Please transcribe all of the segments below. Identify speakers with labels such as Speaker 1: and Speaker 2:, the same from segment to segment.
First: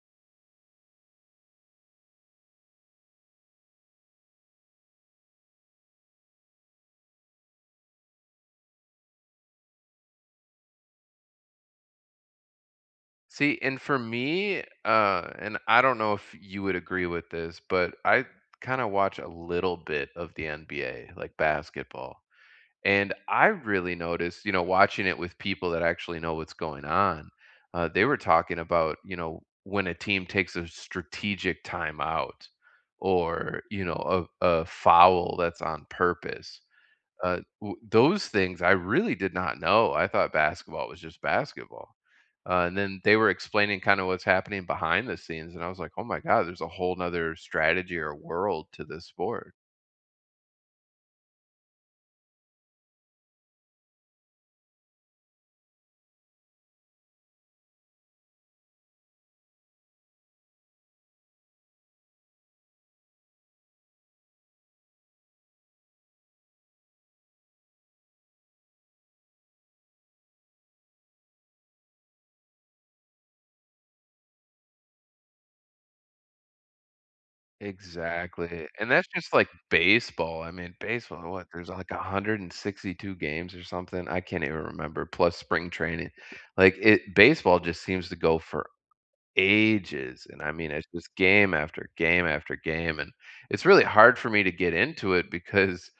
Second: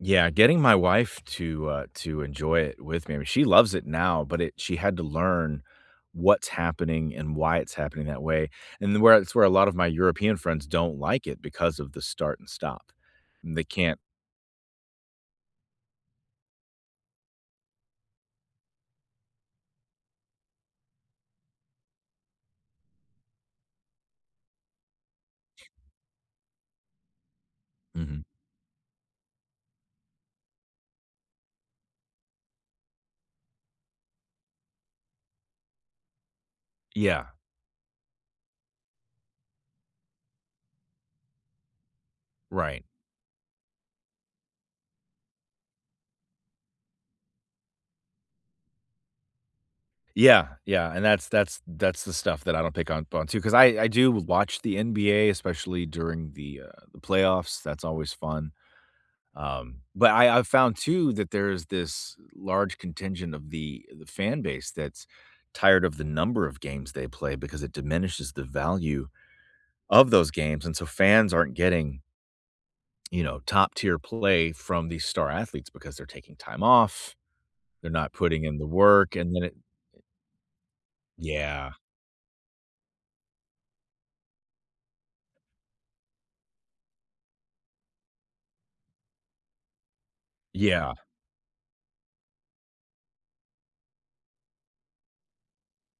Speaker 1: Yeah, getting my wife to, uh, to enjoy it with me, I mean- she loves it now- but it she had to learn what's happening and why it's happening that way. And the where it's where a lotta my European friends don't like it because of the start and stop.
Speaker 2: See,
Speaker 1: They
Speaker 2: and
Speaker 1: can't
Speaker 2: for me, uh, and I don't know if you would agree with this, but I kinda watch a little bit of the NBA, like basketball. And I really noticed, you know, watching it with people that actually know what's going on, uh, they were
Speaker 1: Mhm.
Speaker 2: talking about, you know, when a team takes a strategic time out or, you know, a a foul that's on purpose.
Speaker 1: Yeah.
Speaker 2: Uh, w those things, I really did not know. I thought basketball was just basketball. Uh, and
Speaker 1: Right.
Speaker 2: then they were explaining kinda what's happening behind the scenes, and I was, like, "Oh my god. There's a whole nother strategy or world to this sport."
Speaker 1: Yeah, yeah, and that's that's that's the stuff that I don't pick on pon to, ‘cause I I do watch the NBA, especially during the, uh, the playoffs, that's always fun. Um, but I I've found too that there's this large contingent of the the fan base that's tired of the number of games they play, because it diminishes the value of those games, and so fans aren't getting you know, top tier play from these star athletes because they're taking time off. They're not putting in the
Speaker 2: Exactly, and that's
Speaker 1: work,
Speaker 2: just
Speaker 1: and then
Speaker 2: like
Speaker 1: it
Speaker 2: baseball. I mean, baseball, what? There's,
Speaker 1: Yeah.
Speaker 2: like, a 162 games or something. I can't even remember, plus spring training, like, it baseball just seems to go for ages. And, I mean, it's
Speaker 1: Yeah.
Speaker 2: just game after game after game. And, it's really hard for me to get into it because,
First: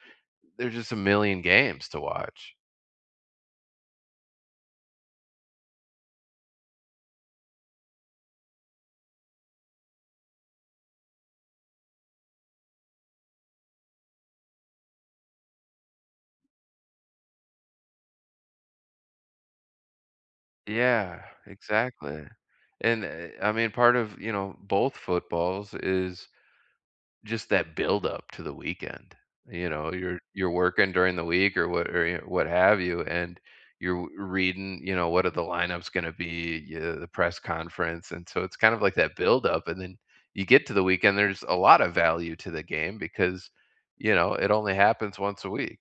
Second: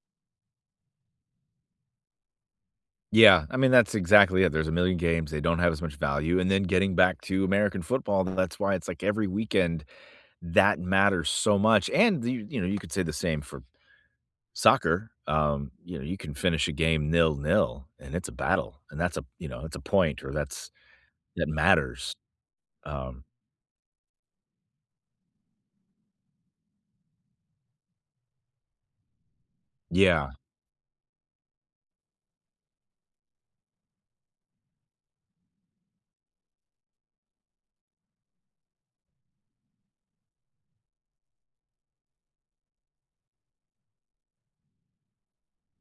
Speaker 2: there's just a million games to watch.
Speaker 1: Yeah. I mean, that's exactly it, there's a million games, they don't have as much value, and then getting back to American football, that's why it's like every weekend that matters so much, and you you know, you could say the same for soccer, um, you know, you can finish a game nil nil, and it's a battle, and that's a, you know, it's a point or that's,
Speaker 2: Yeah,
Speaker 1: that matters.
Speaker 2: exactly. And,
Speaker 1: Um
Speaker 2: eh I mean, part of, you know, both footballs, is just that buildup to the weekend. You know, you're
Speaker 1: Yeah.
Speaker 2: you're working during the week or what or y wh what have you, and you're reading, you know, what are the lineup's gonna be, uh, the press conference. And so it's kind of like that buildup, and then you get to the weekend. There's a lotta value to the game because, you know, it only happens once a week.